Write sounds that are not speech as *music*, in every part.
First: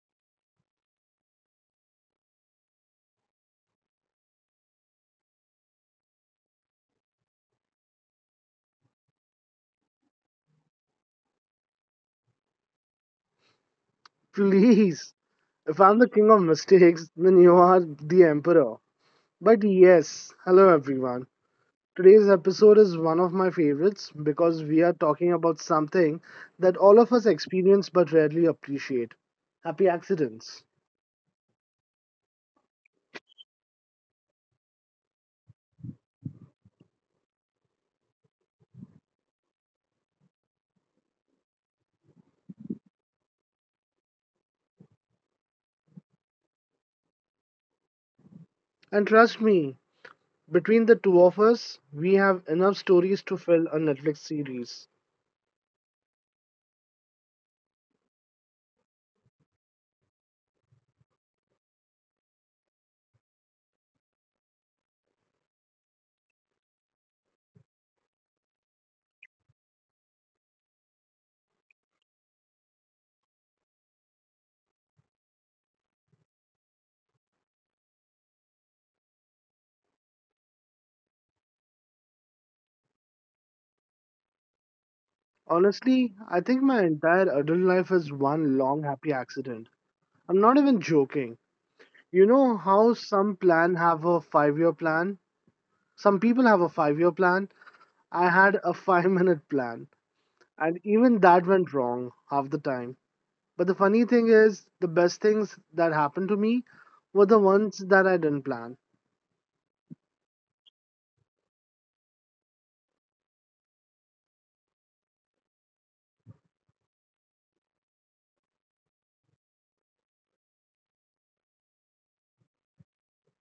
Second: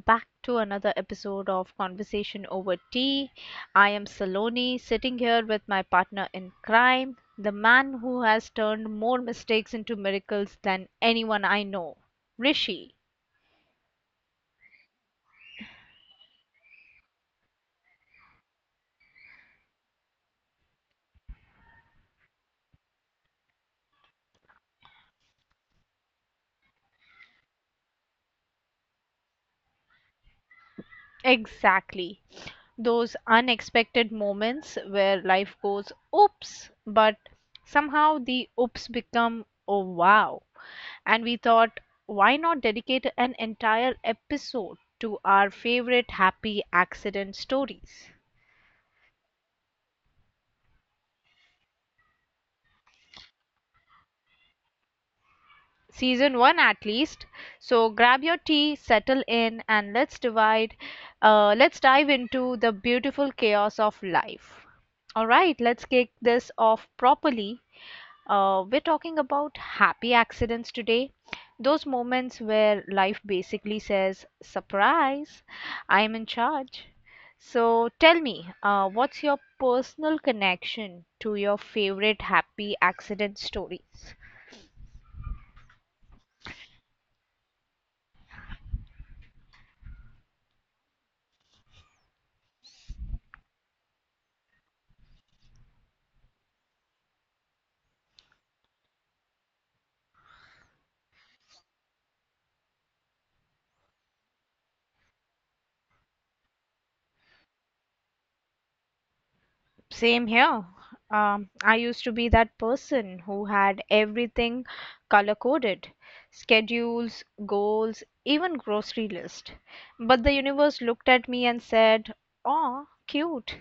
back to another episode of Conversation Over Tea. I am Saloni, sitting here with my partner in crime, the man who has turned more mistakes into miracles than anyone I know, Rishi. Please, if I'm the king of mistakes, then you are the emperor. But yes, hello everyone. Today's episode is one of my favorites because we are talking about something that all of us experience but rarely appreciate, happy accidents. Exactly. Those unexpected moments where life goes oops, but somehow the oops become oh wow. And we thought, why not dedicate an entire episode to our favorite happy accident stories? And trust me, between the two of us, we have enough stories to fill a Netflix series. Season 1 at least. So grab your tea, settle in, and let's dive into the beautiful chaos of life. All right, let's kick this off properly. We're talking about happy accidents today. Those moments where life basically says, surprise, I'm in charge. So tell me, what's your personal connection to your favorite happy accident stories? Honestly, I think my entire adult life is one long happy accident. I'm not even joking. You know how some plan have a 5 year plan? Some people have a 5 year plan. I had a *laughs* 5 minute plan. And even that went wrong half the time. But the funny thing is, the best things that happened to me were the ones that I didn't plan. Same here. I used to be that person who had everything color coded, schedules, goals, even grocery list. But the universe looked at me and said, "Oh, cute.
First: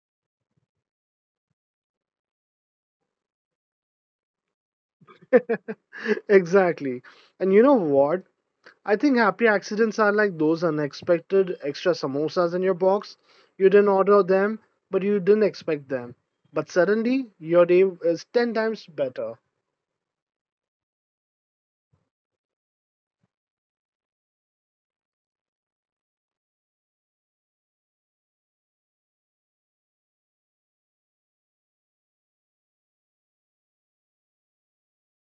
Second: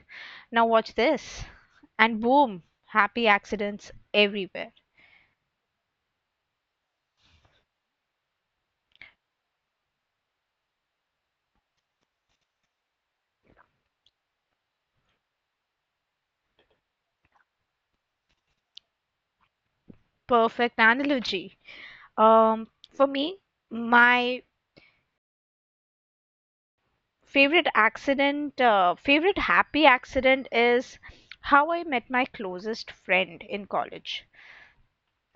Now watch this." And boom, happy accidents everywhere. *laughs* Exactly. And you know what? I think happy accidents are like those unexpected extra samosas in your box. You didn't order them, but you didn't expect them. But suddenly, your day is 10 times better. Perfect analogy. For me, my favorite happy accident is how I met my closest friend in college.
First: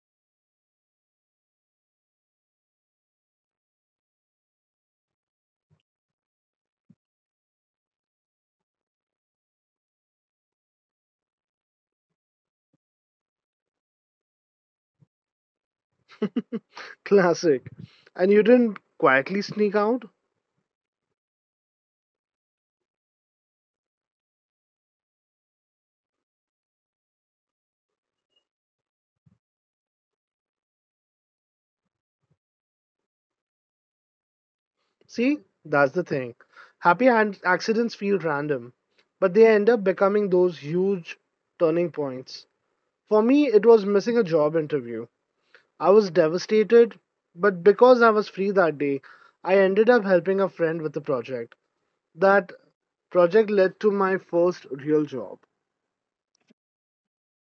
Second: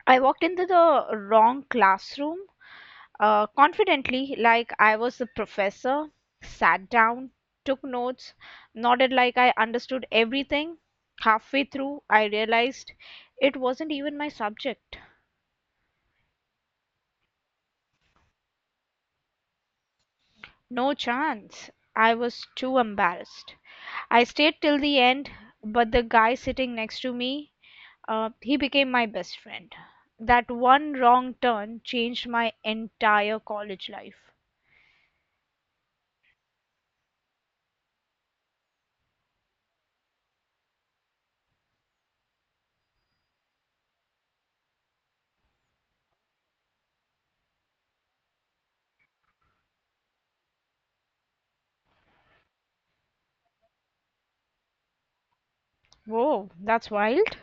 I walked into the wrong classroom, confidently, like I was the professor, sat down, took notes, nodded like I understood everything. Halfway through, I realized it wasn't even my subject. Classic. And you didn't quietly sneak out? No chance. I was too embarrassed. I stayed till the end, but the guy sitting next to me, he became my best friend. That one wrong turn changed my entire college life. See, that's the thing. Happy accidents feel random, but they end up becoming those huge turning points. For me, it was missing a job interview. I was devastated, but because I was free that day, I ended up helping a friend with a project. That project led to my first real job. Whoa, that's wild.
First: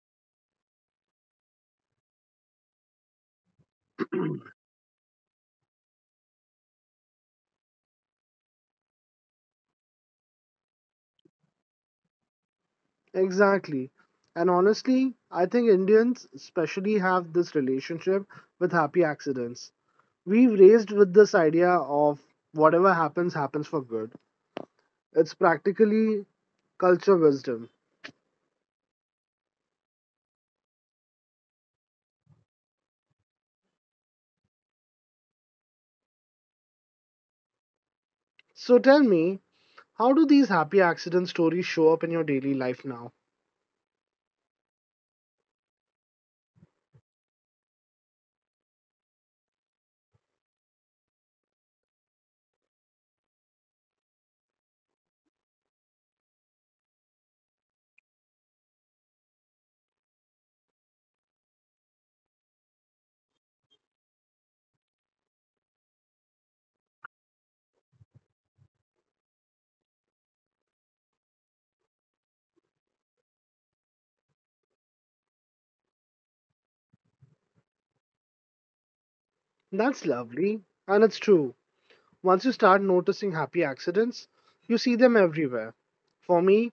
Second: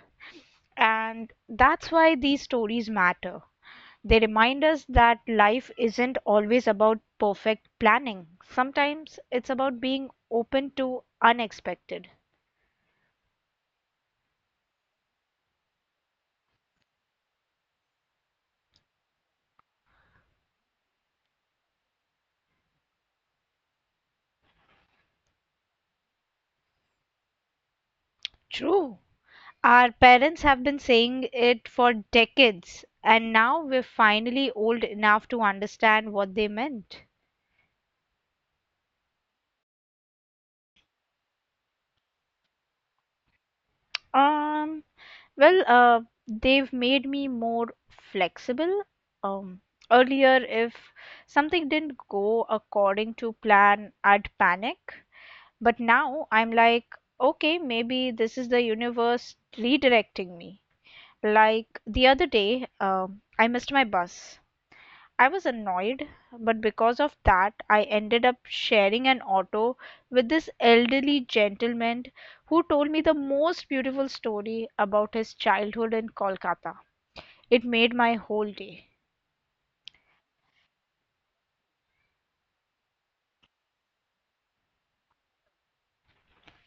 And that's why these stories matter. They remind us that life isn't always about perfect planning, sometimes it's about being open to unexpected. Exactly. And honestly, I think Indians especially have this relationship with happy accidents. We've raised with this idea of whatever happens happens for good. It's practically culture wisdom. True. Our parents have been saying it for decades, and now we're finally old enough to understand what they meant. So tell me, how do these happy accident stories show up in your daily life now? Um, Well, they've made me more flexible. Um, Earlier, if something didn't go according to plan, I'd panic. But now I'm like, okay, maybe this is the universe redirecting me. Like the other day, I missed my bus. I was annoyed, but because of that, I ended up sharing an auto with this elderly gentleman who told me the most beautiful story about his childhood in Kolkata. It made my whole day. That's lovely, and it's true. Once you start noticing happy accidents, you see them everywhere. For me,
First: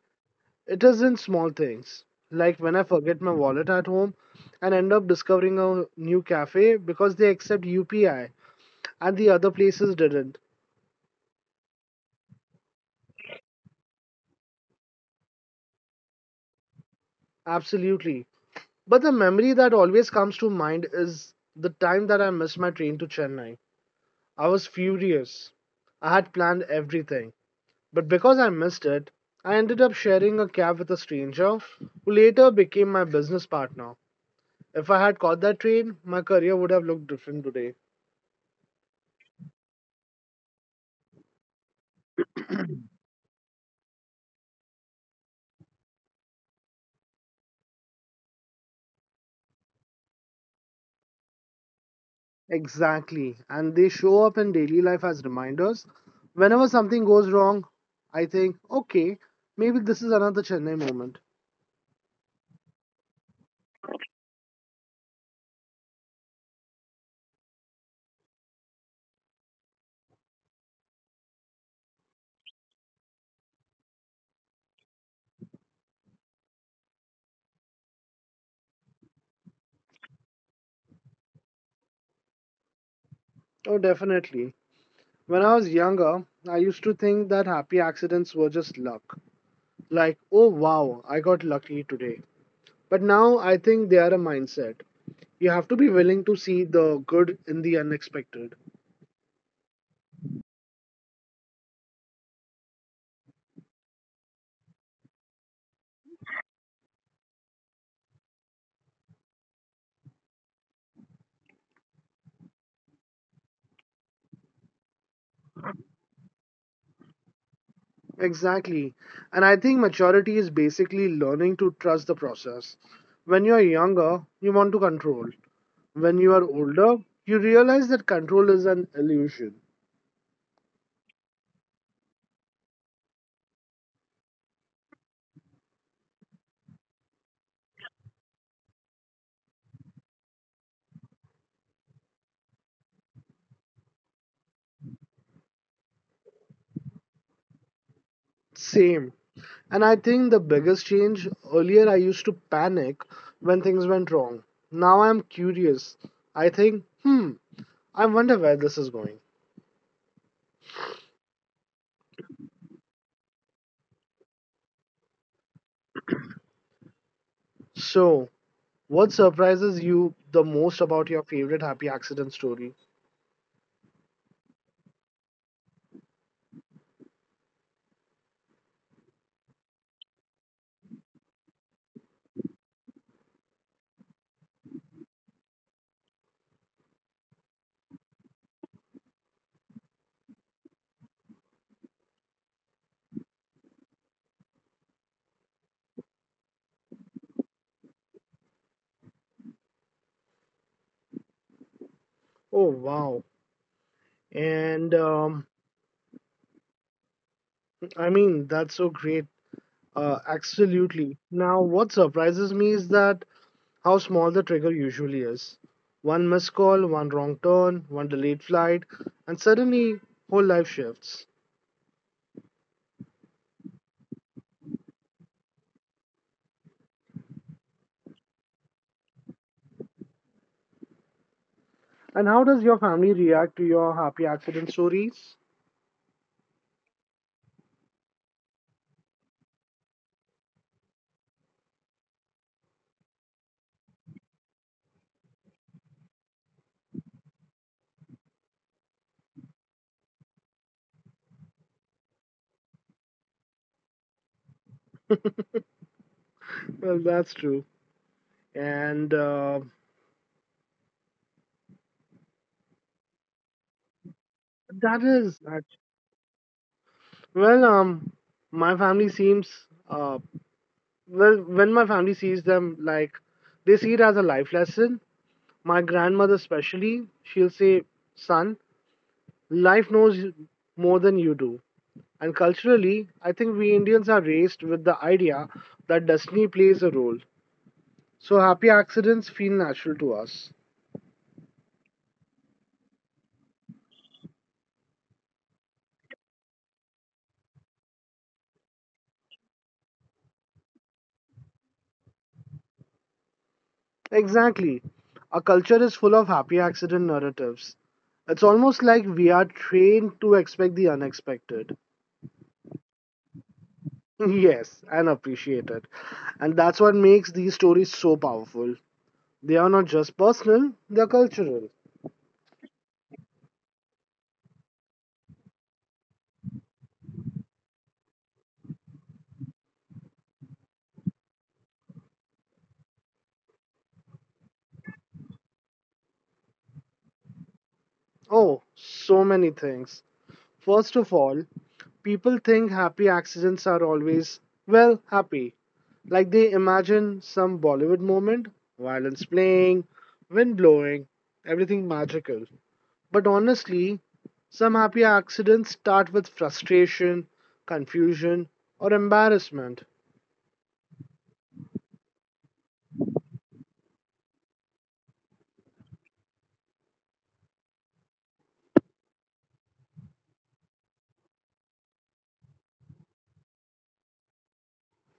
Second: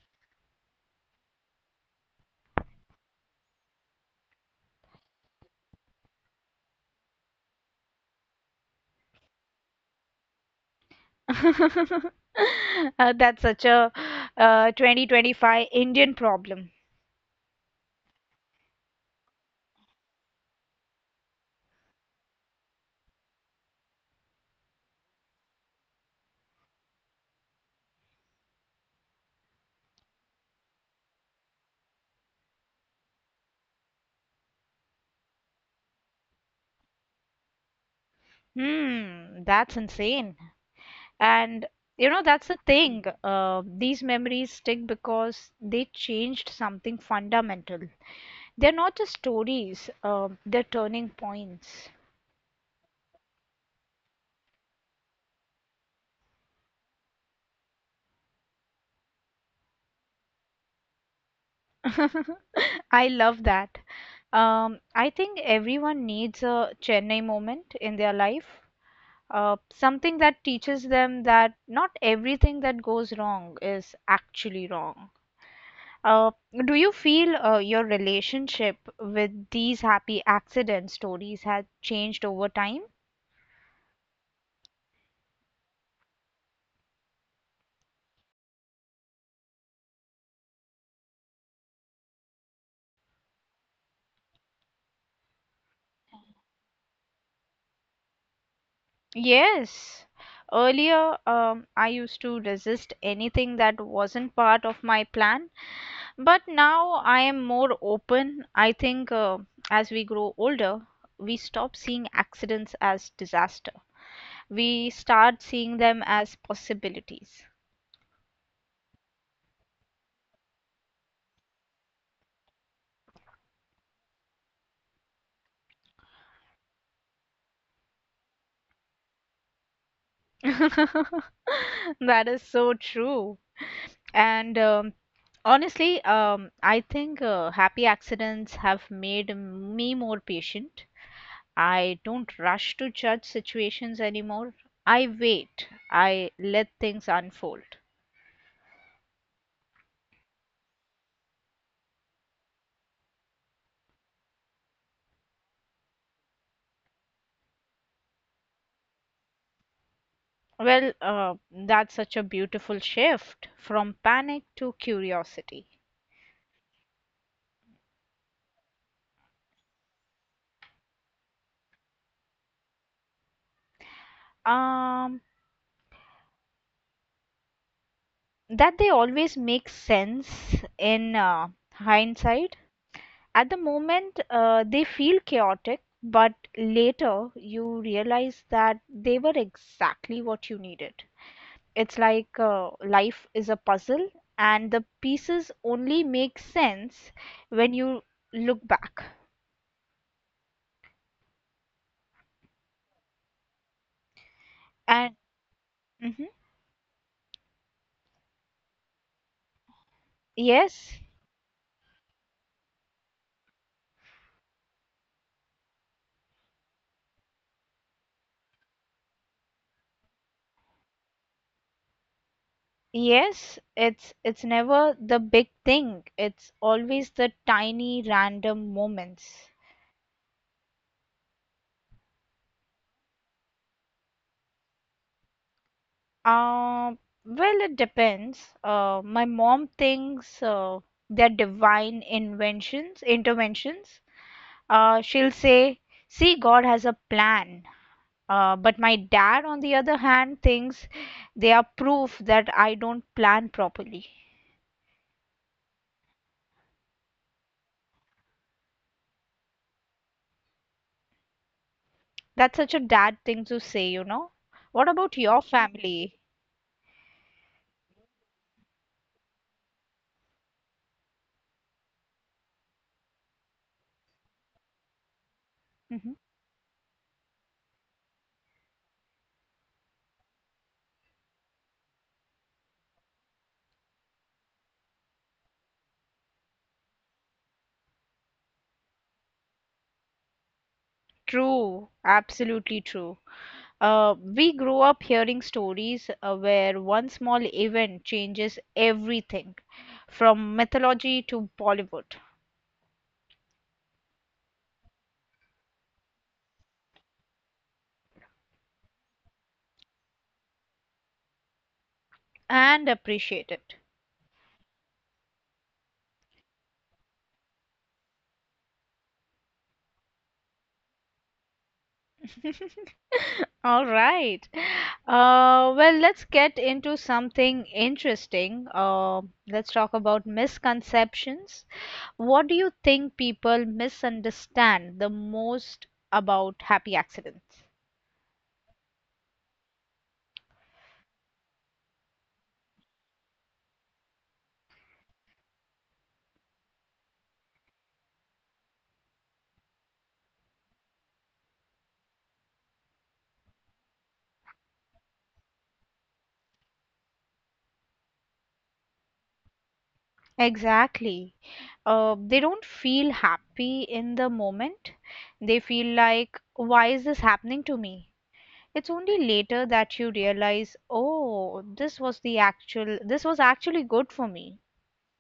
it is in small things, like when I forget my wallet at home and end up discovering a new cafe because they accept UPI and the other places didn't. *laughs* That's such a 2025 Indian problem. Absolutely. But the memory that always comes to mind is the time that I missed my train to Chennai. I was furious. I had planned everything. But because I missed it, I ended up sharing a cab with a stranger who later became my business partner. If I had caught that train, my career would have looked different today. Hmm, that's insane. And that's the thing. These memories stick because they changed something fundamental. They're not just stories, they're turning points. Exactly. And they show up in daily life as reminders. Whenever something goes wrong, I think, okay, maybe this is another Chennai moment. *laughs* I love that. I think everyone needs a Chennai moment in their life. Something that teaches them that not everything that goes wrong is actually wrong. Uh, do you feel your relationship with these happy accident stories has changed over time? Oh, definitely. When I was younger, I used to think that happy accidents were just luck. Like, oh wow, I got lucky today. But now I think they are a mindset. You have to be willing to see the good in the unexpected. Yes. Earlier, I used to resist anything that wasn't part of my plan, but now I am more open. I think as we grow older, we stop seeing accidents as disaster. We start seeing them as possibilities. Exactly. And I think maturity is basically learning to trust the process. When you are younger, you want to control. When you are older, you realize that control is an illusion. *laughs* That is so true. And honestly, I think happy accidents have made me more patient. I don't rush to judge situations anymore. I wait. I let things unfold. Same. And I think the biggest change, earlier, I used to panic when things went wrong. Now I'm curious. I think, hmm, I wonder where this is going. Well, that's such a beautiful shift from panic to curiosity. So, what surprises you the most about your favorite happy accident story? Um, that they always make sense in hindsight. At the moment, they feel chaotic, but later you realize that they were exactly what you needed. It's like life is a puzzle and the pieces only make sense when you look back. Oh, wow. And And mhm. I mean, that's so great. Absolutely. Yes, Now, what surprises me is that how small the trigger usually is. One missed call, one wrong turn, one delayed flight, and suddenly whole life shifts. yes, it's never the big thing, it's always the tiny random moments. And how does your family react to your happy accident stories? uh, well, it depends. My mom thinks they're divine inventions interventions. She'll say, see, God has a plan. But my dad, on the other hand, thinks they are proof that I don't plan properly. Well, that's true. And That's such a dad thing to say. that What is about that. your family? Well, um, my family seems uh, well, when my family sees them, like, they see it as a life lesson. My grandmother, Hmm. especially, she'll say, "Son, life knows more than you do." And culturally, I think we Indians are raised with the idea that destiny plays a role. So happy accidents feel natural to us. True, absolutely true. We grew up hearing stories where one small event changes everything, from mythology to Bollywood, Exactly. Our culture is full of happy accident narratives. It's almost like we are trained to expect the unexpected. and appreciate it. *laughs* Yes, and appreciate it. And that's what makes these stories so powerful. They are not just personal, they're cultural. *laughs* All right. Well, let's get into something interesting. Let's talk about misconceptions. What do you think people misunderstand the most about happy accidents? Oh, so many things. First of all, people think happy accidents are always, well, happy. Like they imagine some Bollywood moment, violins playing, wind blowing, everything magical. But honestly, some happy accidents start with frustration, confusion, or embarrassment. Exactly. They don't feel happy in the moment. They feel like, why is this happening to me? It's only later that you realize, oh, this was actually good for me.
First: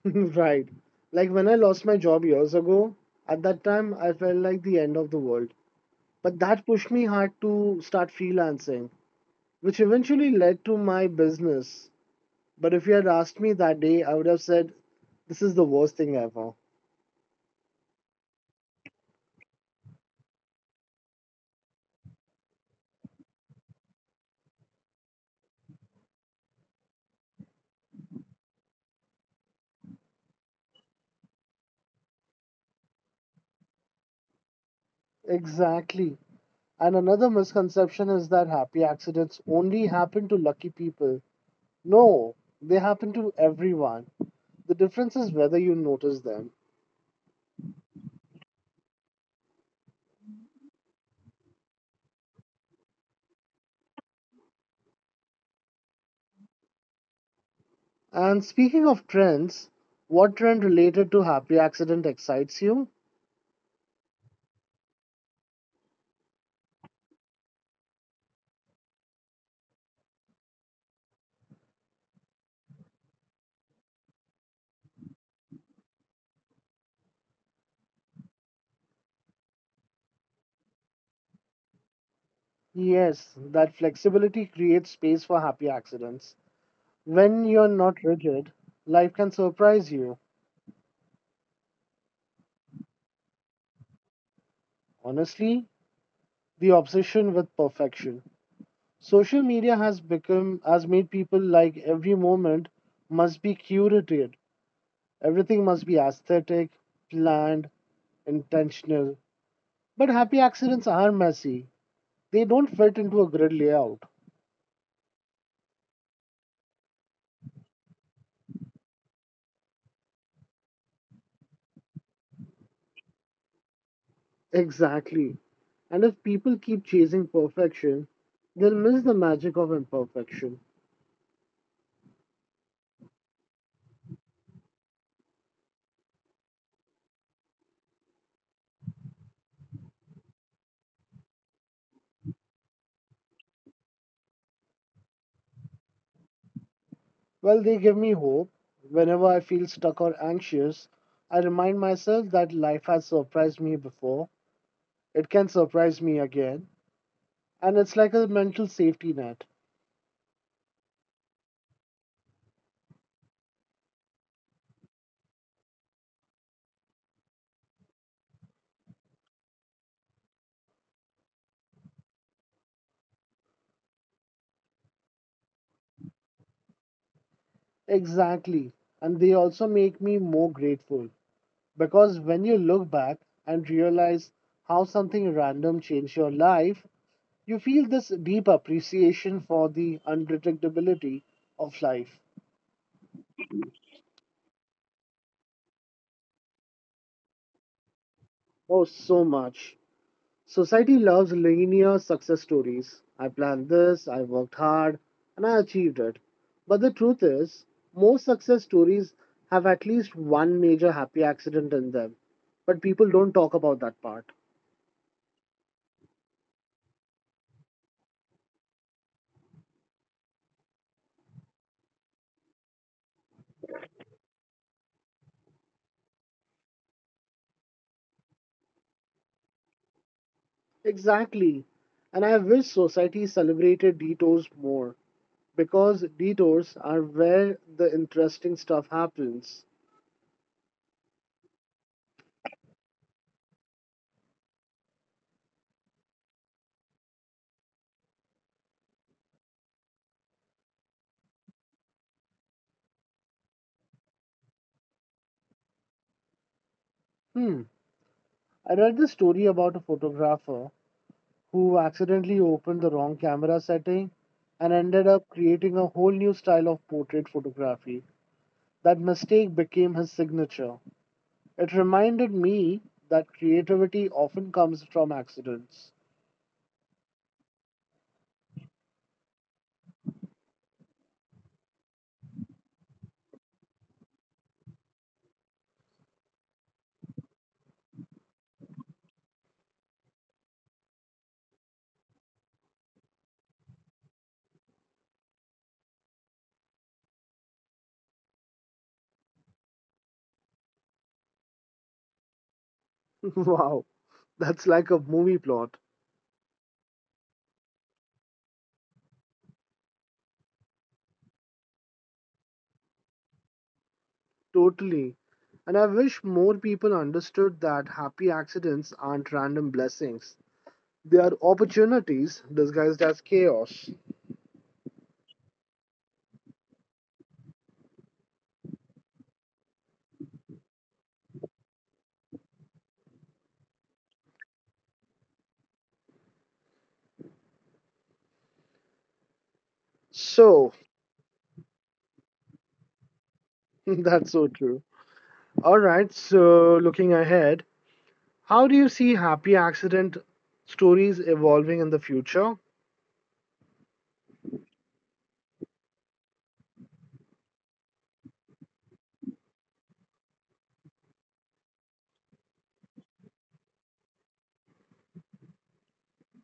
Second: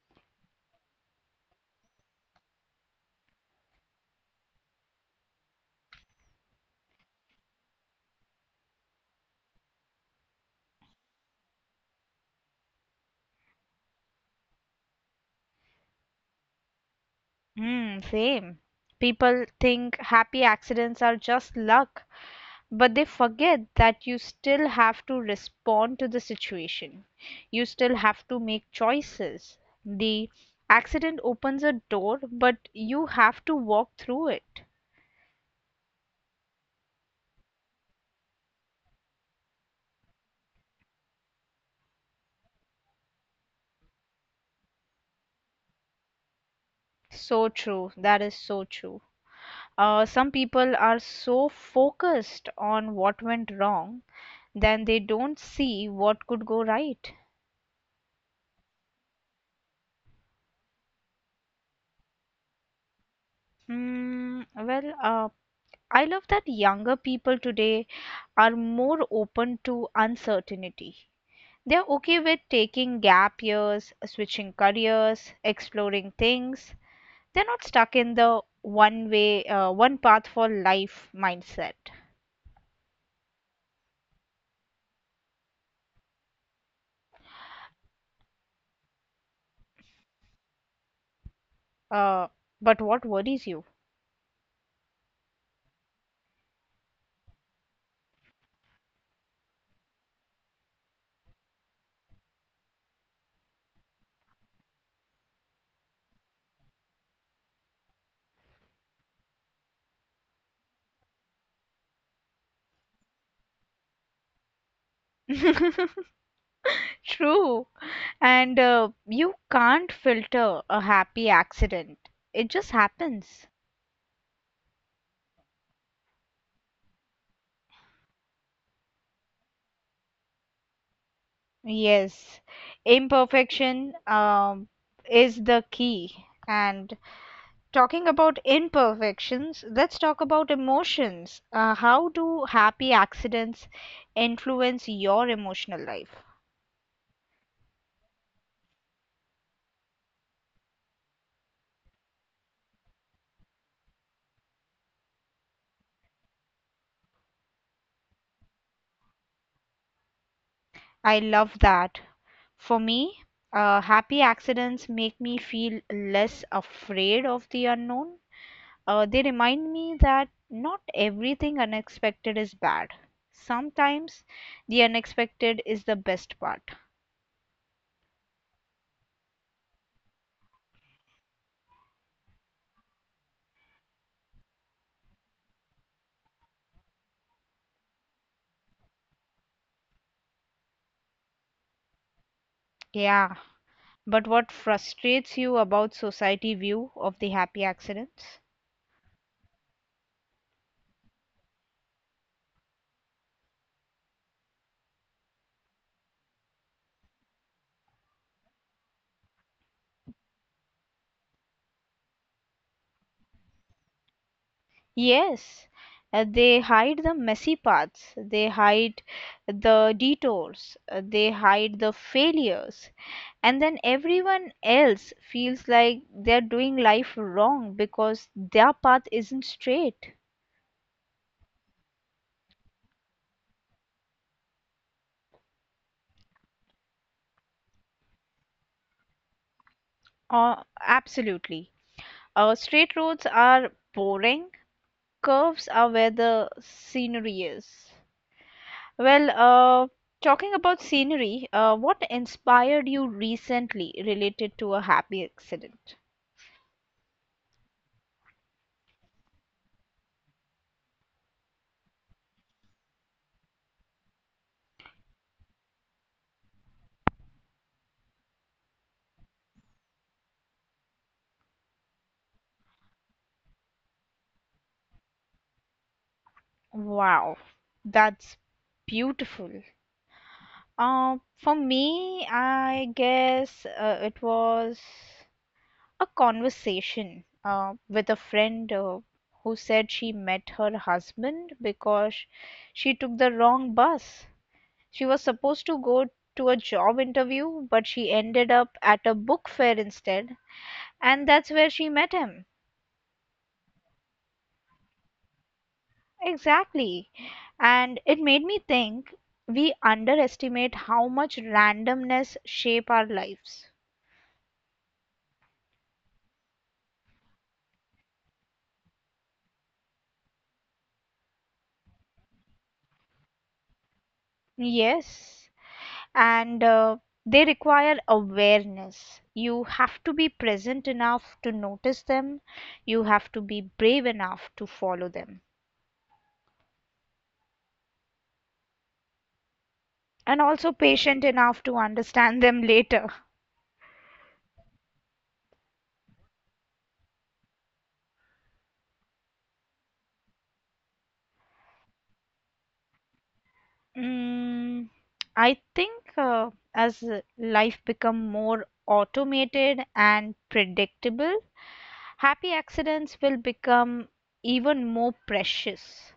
*laughs* Right. Like when I lost my job years ago, at that time I felt like the end of the world. But that pushed me hard to start freelancing, which eventually led to my business. But if you had asked me that day, I would have said, this is the worst thing ever. Hmm, same. People think happy accidents are just luck, but they forget that you still have to respond to the situation. You still have to make choices. The accident opens a door, but you have to walk through it. Exactly. And another misconception is that happy accidents only happen to lucky people. No, they happen to everyone. The difference is whether you notice them. So true. That is so true. Some people are so focused on what went wrong, then they don't see what could go right. And speaking of trends, what trend related to happy accident excites you? Well, I love that younger people today are more open to uncertainty. They're okay with taking gap years, switching careers, exploring things. They're not stuck in the one path for life mindset. Yes, that flexibility creates space for happy accidents. When you're not rigid, life can surprise you. Uh, but what worries you? Honestly, the obsession with perfection. Social media has made people like every moment must be curated. Everything must be aesthetic, planned, intentional. But happy accidents are messy. They don't fit into a grid layout. *laughs* True. And you can't filter a happy accident, it just happens. Exactly. And if people keep chasing perfection, they'll miss the magic of imperfection. Yes, imperfection is the key. And talking about imperfections, let's talk about emotions. How do happy accidents influence your emotional life? Well, they give me hope. Whenever I feel stuck or anxious, I remind myself that life has surprised me before. It can surprise me again. And it's like a mental safety net. I love that. For me, happy accidents make me feel less afraid of the unknown. They remind me that not everything unexpected is bad. Sometimes the unexpected is the best part. Exactly. And they also make me more grateful. Because when you look back and realize how something random changed your life, you feel this deep appreciation for the unpredictability of life. Yeah, but what frustrates you about society view of the happy accidents? Oh, so much. Society loves linear success stories. I planned this, I worked hard, and I achieved it. But the truth is, most success stories have at least one major happy accident in them. But people don't talk about that part. Yes, they hide the messy parts, they hide the detours, they hide the failures, and then everyone else feels like they're doing life wrong because their path isn't straight. Exactly. And I wish society celebrated detours more, because detours are where the interesting stuff happens. Absolutely. Straight roads are boring, curves are where the scenery is. Well, talking about scenery, what inspired you recently related to a happy accident? Hmm. I read this story about a photographer who accidentally opened the wrong camera setting and ended up creating a whole new style of portrait photography. That mistake became his signature. It reminded me that creativity often comes from accidents. Wow, that's beautiful. For me, I guess it was a conversation with a friend who said she met her husband because she took the wrong bus. She was supposed to go to a job interview, but she ended up at a book fair instead, and that's where she met him. *laughs* Wow, that's like a movie plot. Exactly. And it made me think we underestimate how much randomness shape our lives. Totally. And I wish more people understood that happy accidents aren't random blessings. They are opportunities disguised as chaos. Yes. And they require awareness. You have to be present enough to notice them. You have to be brave enough to follow them. And So, also patient enough to understand them *laughs* later. *laughs* that's so true. All right, so looking ahead, how do you see happy accident stories evolving in the future? Mm, I think as life become more automated and predictable, happy accidents will become even more precious.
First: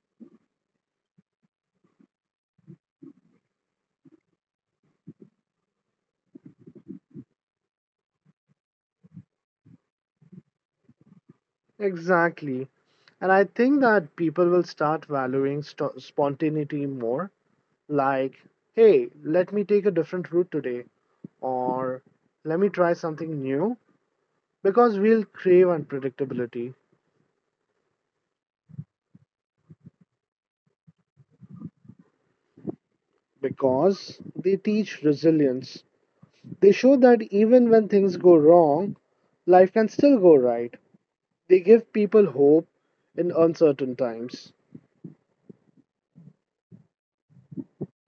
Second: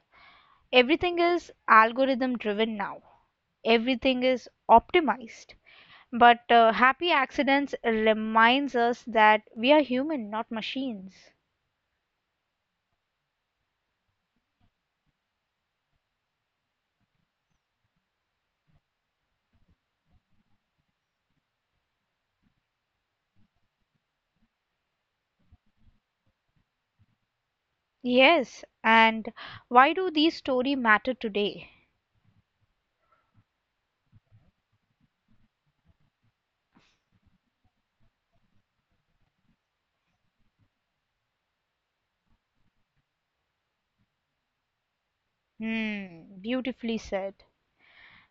Everything is algorithm driven now. Everything is optimized. But happy accidents reminds us that we are human, not machines. Exactly. And I think that people will start valuing spontaneity more. Like, hey, let me take a different route today, or let me try something new. Because we'll crave unpredictability, Yes, and why do these story matter today? because they teach resilience. They show that even when things go wrong, life can still go right. They give people hope in uncertain times. Hmm, beautifully said.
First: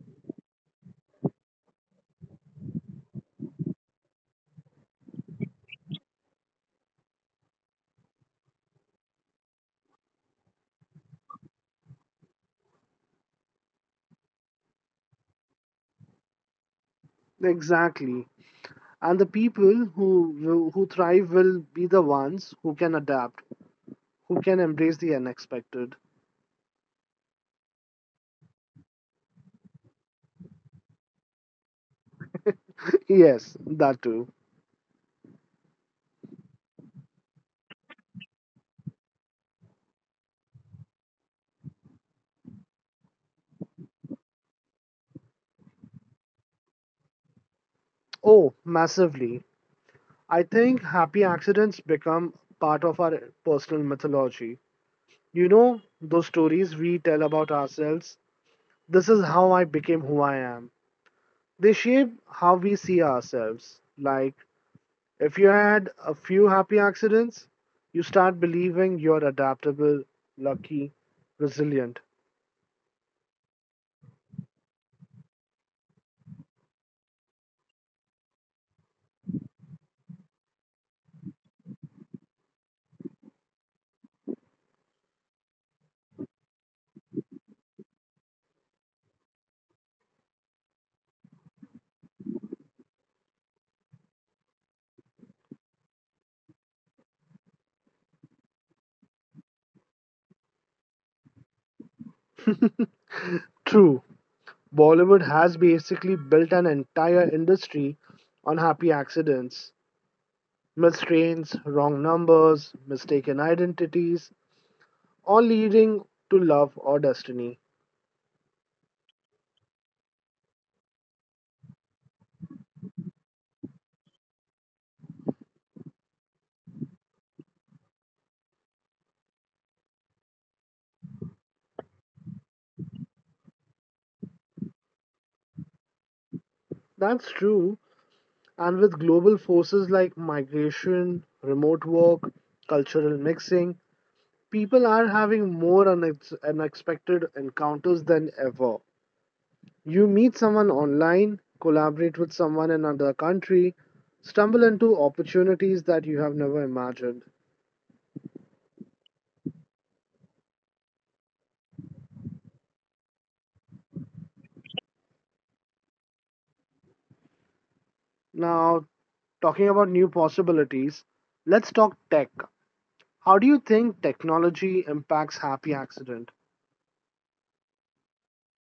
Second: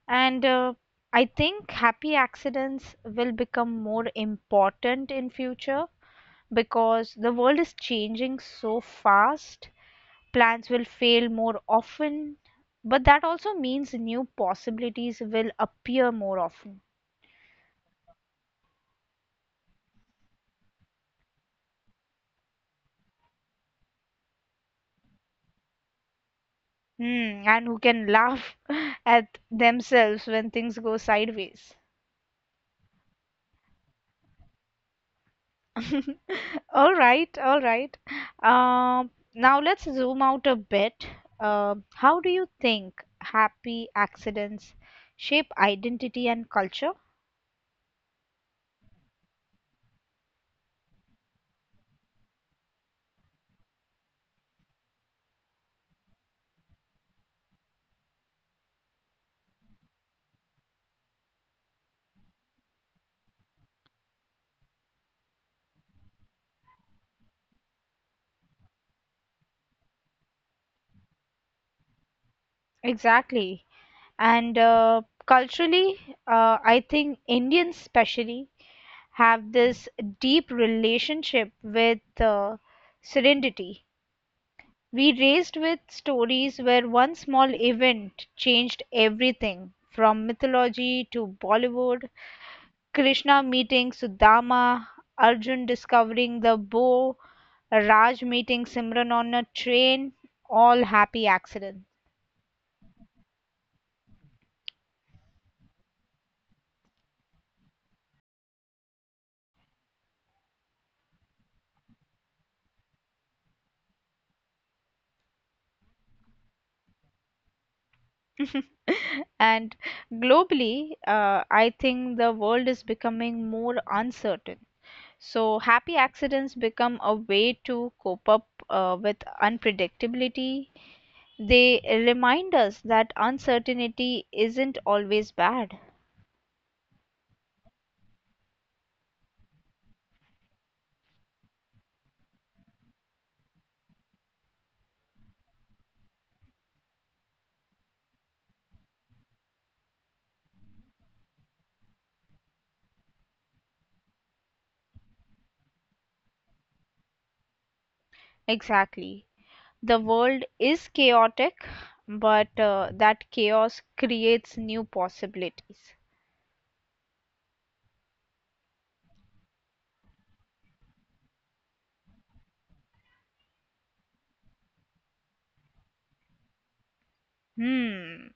And I think happy accidents will become more important in future because the world is changing so fast. Plans will fail more often, but that also means new possibilities will appear more often. Exactly. And the people who who thrive will be the ones who can adapt, who can embrace the unexpected. Hmm, and who can laugh *laughs* at themselves when things go sideways? *laughs* Yes, that too. *laughs* All right, all right. Now let's zoom out a bit. How do you think happy accidents shape identity and culture? Oh, massively. I think happy accidents become part of our personal mythology. You know, those stories we tell about ourselves. This is how I became who I am. They shape how we see ourselves. Like, if you had a few happy accidents, you start believing you're adaptable, lucky, resilient. Exactly. And culturally, I think Indians especially have this deep relationship with serenity. We raised with stories where one small event changed everything from mythology to Bollywood. Krishna meeting Sudama, Arjun discovering the bow, Raj meeting Simran on a train, all happy accidents. True, Bollywood has basically built an entire industry on happy accidents, missed trains, wrong numbers, mistaken identities, all leading to love or destiny. *laughs* And globally, I think the world is becoming more uncertain. So, happy accidents become a way to cope up with unpredictability. They remind us that uncertainty isn't always bad. That's true. And with global forces like migration, remote work, cultural mixing, people are having more unexpected encounters than ever. You meet someone online, collaborate with someone in another country, stumble into opportunities that you have never imagined. Exactly. The world is chaotic, but that chaos creates new possibilities. Now, talking about new possibilities, let's talk tech. How do you think technology impacts happy accident? Hmm.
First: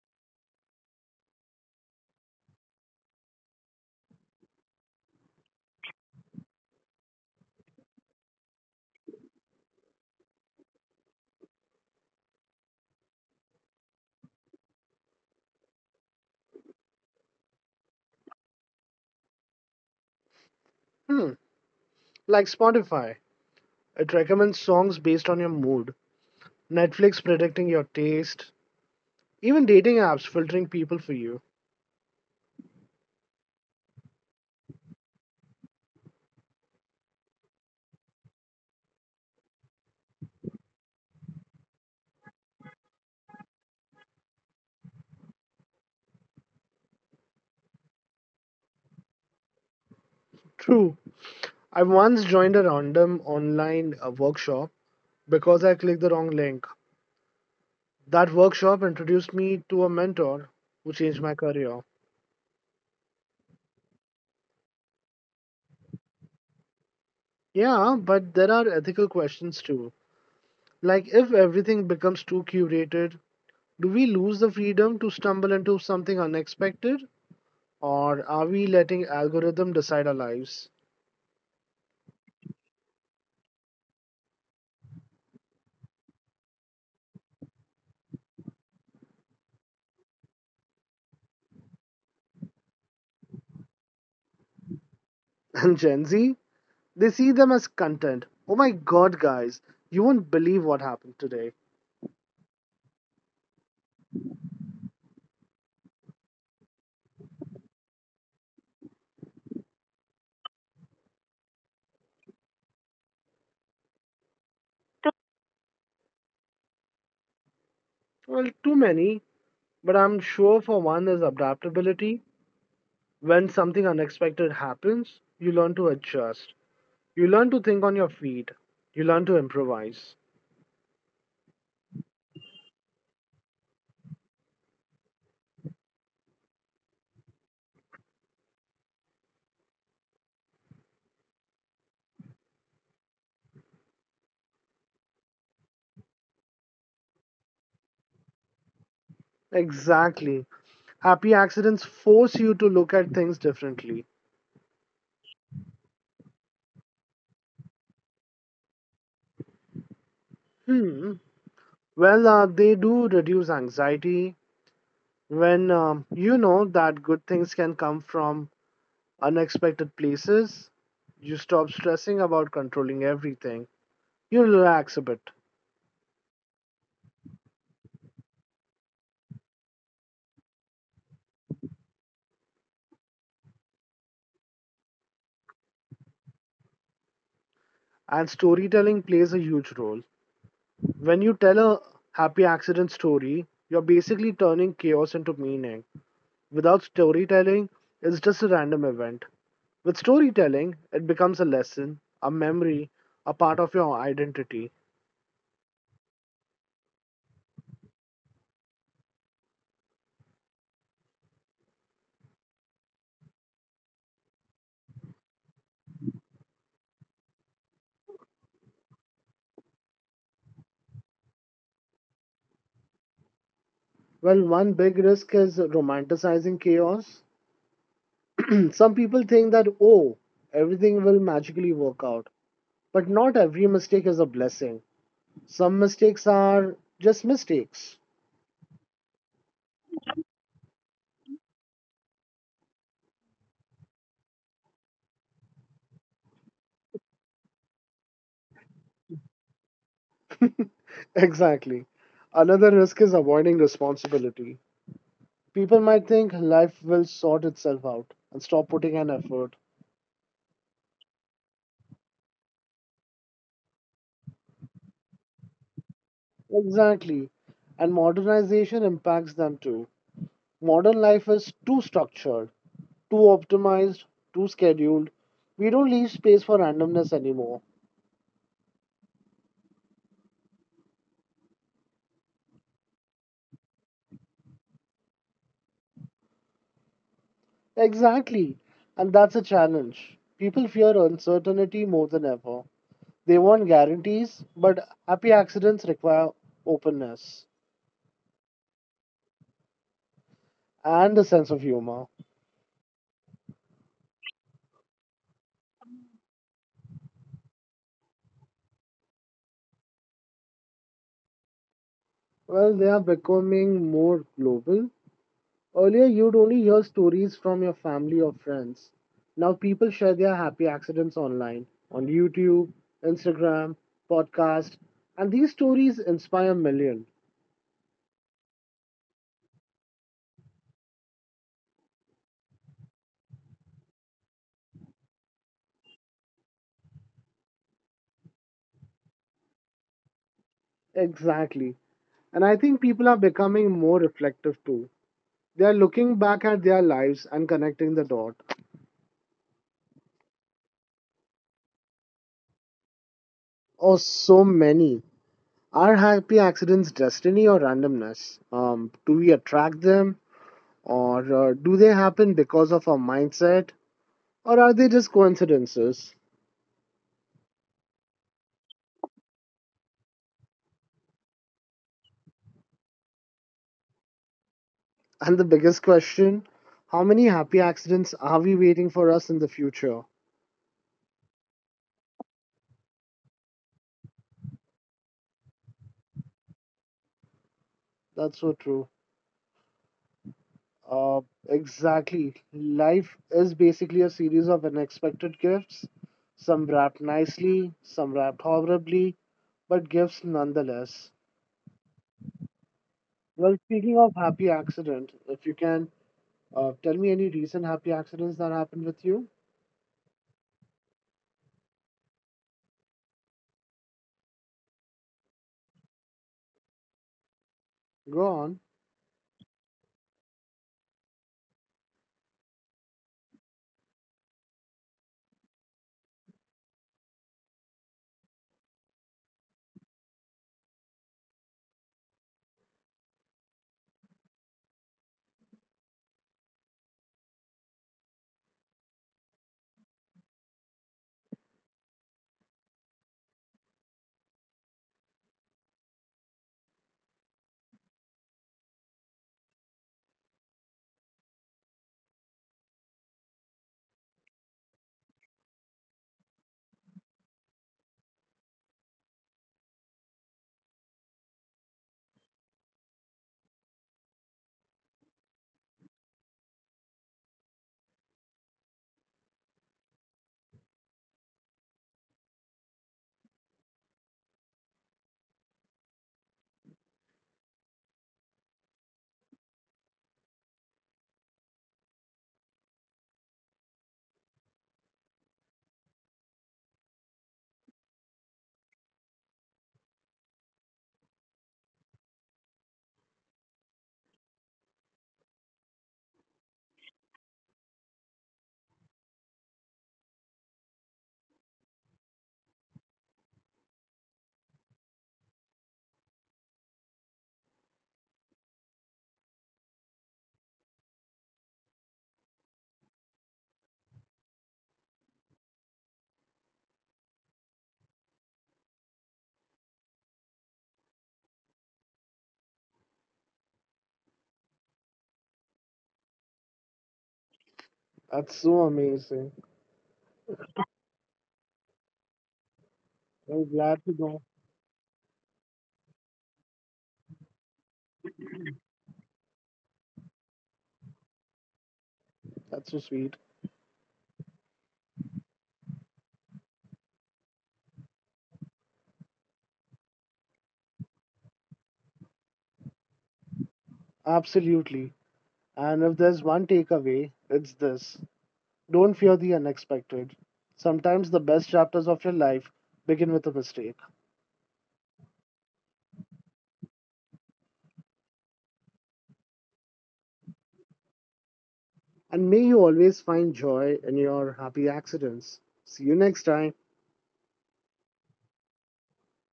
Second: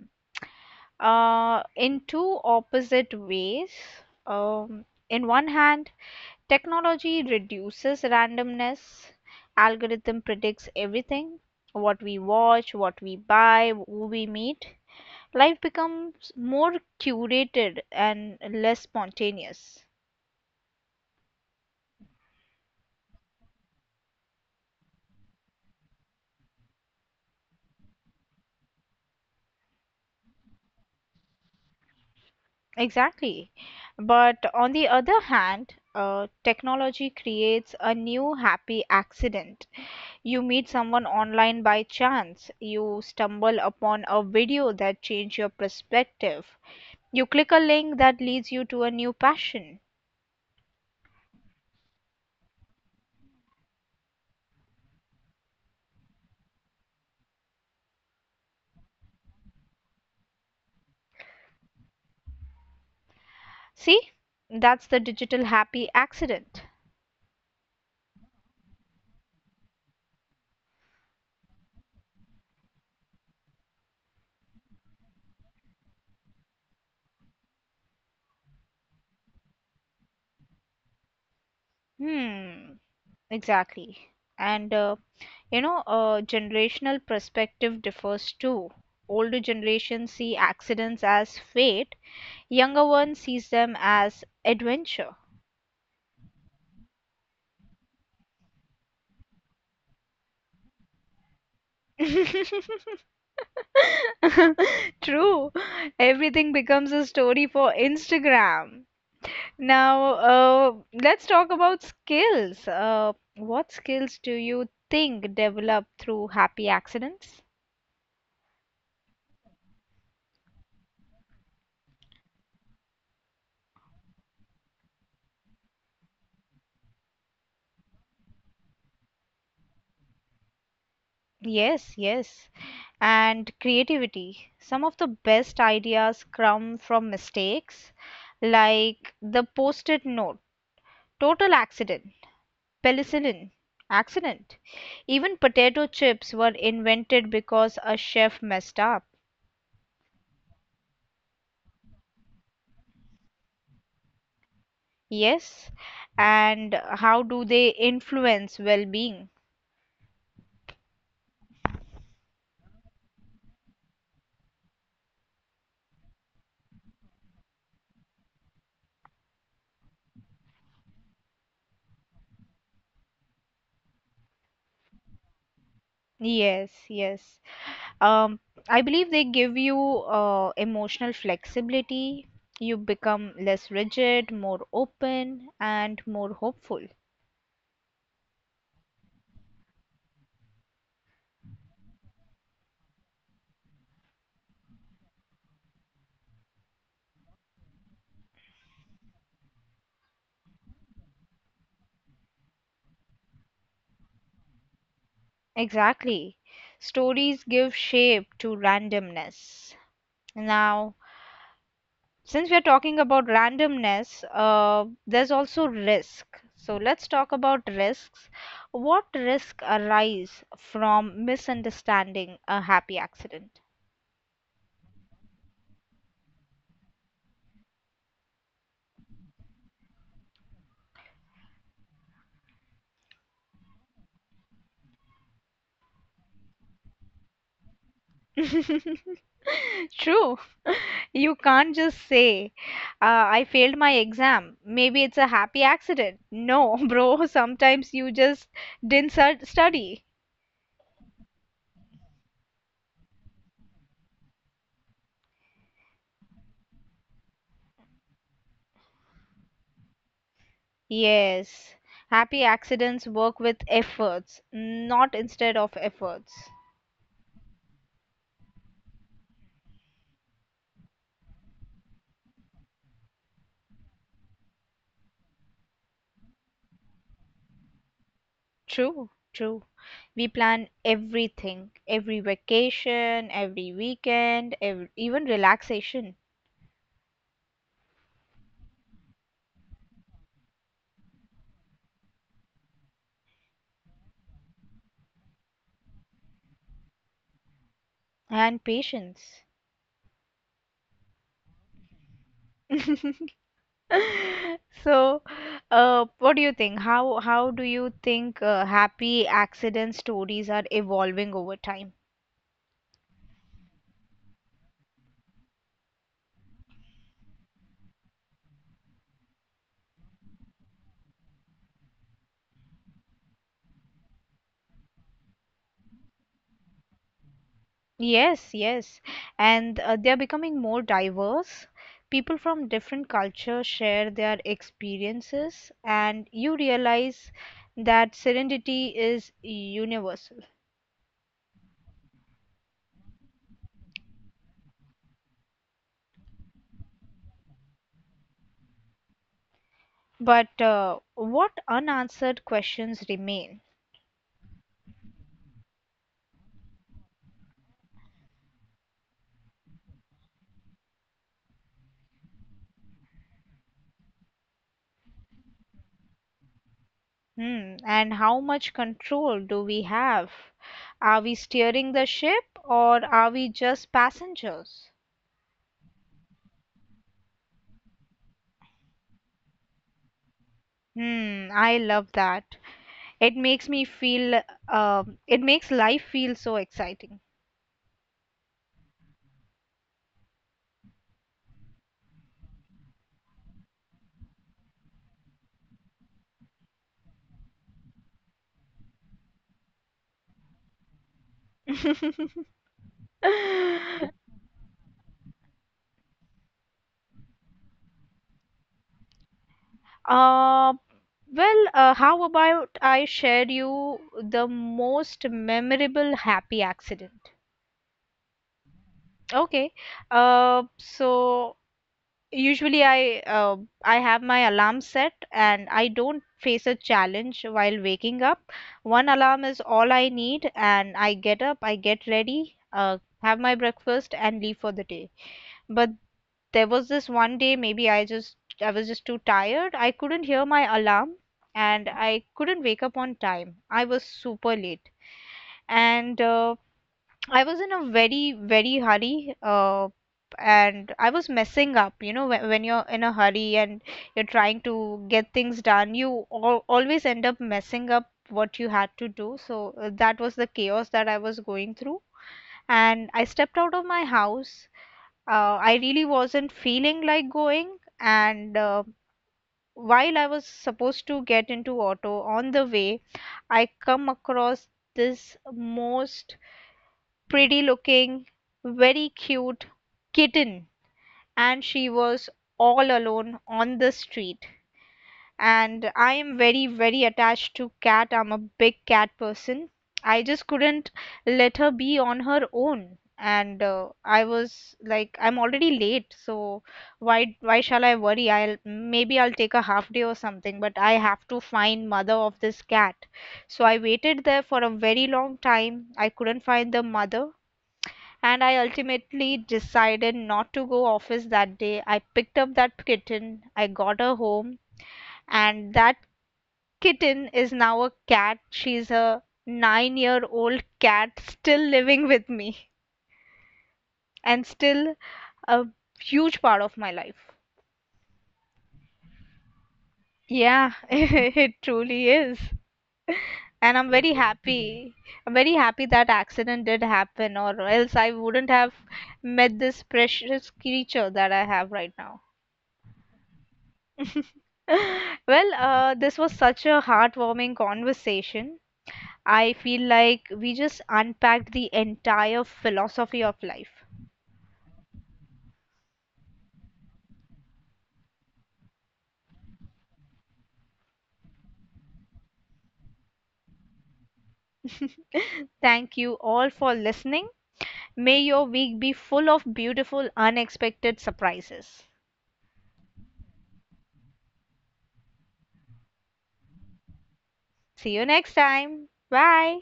In two opposite ways. In one hand, technology reduces randomness. Algorithm predicts everything, what we watch, what we buy, who we meet. Life becomes more curated and less spontaneous. Hmm, like Spotify. It recommends songs based on your mood, Netflix predicting your taste, even dating apps filtering people for you. Exactly. But on the other hand, technology creates a new happy accident. You meet someone online by chance. You stumble upon a video that changes your perspective. You click a link that leads you to a new passion. True. I once joined a random online workshop because I clicked the wrong link. That workshop introduced me to a mentor who changed my career. See? That's the digital happy accident. Yeah, but there are ethical questions too. Like, if everything becomes too curated, do we lose the freedom to stumble into something unexpected? Or are we letting algorithm decide our lives? Hmm, exactly. And generational perspective differs too. Older generations see accidents as fate. Younger one sees them as adventure. *laughs* And Gen Z, they see them as content. Oh my god, guys, you won't believe what happened today. *laughs* True. Everything becomes a story for Instagram. Now, let's talk about skills. What skills do you think develop through happy accidents? Well, too many. But I'm sure for one is adaptability. When something unexpected happens, you learn to adjust. You learn to think on your feet. You learn to improvise. Yes, yes. And creativity. Some of the best ideas come from mistakes, like the post it note, total accident. Penicillin, accident. Even potato chips were invented because a chef messed up. Exactly. Happy accidents force you to look at things differently. Yes. And how do they influence well-being? Hmm. They do reduce anxiety when you know that good things can come from unexpected places. You stop stressing about controlling everything. You relax a bit, Yes, yes. Um, I believe they give you emotional flexibility. You become less rigid, more open, and more hopeful. and storytelling plays a huge role. When you tell a happy accident story, you're basically turning chaos into meaning. Without storytelling, it's just a random event. With storytelling, it becomes a lesson, a memory, a part of your identity. Exactly. Stories give shape to randomness. Now, since we are talking about randomness, there's also risk. So let's talk about risks. What risk arise from misunderstanding a happy accident? Well, one big risk is romanticizing chaos. *clears throat* Some people think that, oh, everything will magically work out. But not every mistake is a blessing. Some mistakes are just mistakes. *laughs* *laughs* True. You can't just say, I failed my exam. Maybe it's a happy accident. No, *laughs* bro, sometimes you just didn't study. Exactly. Another risk is avoiding responsibility. People might think life will sort itself out and stop putting an effort. Yes, happy accidents work with efforts, not instead of efforts. Exactly. And modernization impacts them too. Modern life is too structured, too optimized, too scheduled. We don't leave space for randomness anymore. True, true. We plan everything, every vacation, every weekend, even relaxation. Exactly. And that's a challenge. People fear uncertainty more than ever. They want guarantees, but happy accidents require openness And patience. and a sense of humor. *laughs* So, what do you think? How do you think happy accident stories are evolving over time? Well, they are becoming more global. Earlier, you'd only hear stories from your family or friends. Now, people share their happy accidents online, on YouTube, Instagram, podcast, and these stories inspire millions. Yes, yes. And they are becoming more diverse. People from different cultures share their experiences, and you realize that serenity is universal. Exactly. And I think people are becoming more reflective too. They are looking back at their lives and connecting the dot. But what unanswered questions remain? Oh, so many. Are happy accidents destiny or randomness? Do we attract them? Or do they happen because of our mindset? Or are they just coincidences? Hmm. And how much control do we have? Are we steering the ship or are we just passengers? And the biggest question, how many happy accidents are we waiting for us in the future? Hmm, I love that. It makes me feel, it makes life feel so exciting. That's so true. Uh, exactly. Life is basically a series of unexpected gifts, some wrapped nicely, some wrapped horribly, but gifts nonetheless. *laughs* Well, speaking of happy accident, if you can tell me any recent happy accidents that happened with you, Uh, well, how about I share you the most memorable happy accident? go on. Okay. So usually I have my alarm set and I don't face a challenge while waking up. One alarm is all I need, and I get up, I get ready, have my breakfast, and leave for the day. But there was this one day, maybe I was just too tired, I couldn't hear my alarm, and I couldn't wake up on time. I was super late. And I was in a very, very hurry. And I was messing up, you know, when you're in a hurry and you're trying to get things done, you always end up messing up what you had to do. So that was the chaos that I was going through. And I stepped out of my house. I really wasn't feeling like going, and while I was supposed to get into auto on the way, I come across this most pretty looking, very cute kitten, and she was all alone on the street, and I am very, very attached to cat. I'm a big cat person. I just couldn't let her be on her own. And I was like, I'm already late, so why shall I worry? I'll Maybe I'll take a half day or something, but I have to find mother of this cat. So I waited there for a very long time. I couldn't find the mother, and I ultimately decided not to go office that day. I picked up that kitten. I got her home, and that kitten is now a cat. She's a 9-year-old cat still living with me and still a huge part of my life. That's so amazing. Yeah, *laughs* it truly is. I'm And I'm glad very to know. happy. I'm very happy that accident did happen, or else I wouldn't have met this precious creature that I have right now. That's so sweet. *laughs* Well, this was such a heartwarming conversation. I feel like we just unpacked the entire philosophy of life. Absolutely. And if there's one takeaway, it's this, don't fear the unexpected. Sometimes the best chapters of your life begin with a mistake. *laughs* Thank you all for listening. May your week be full of beautiful, unexpected surprises. And may you always find joy in your happy accidents. See you next time. See you next time. Bye.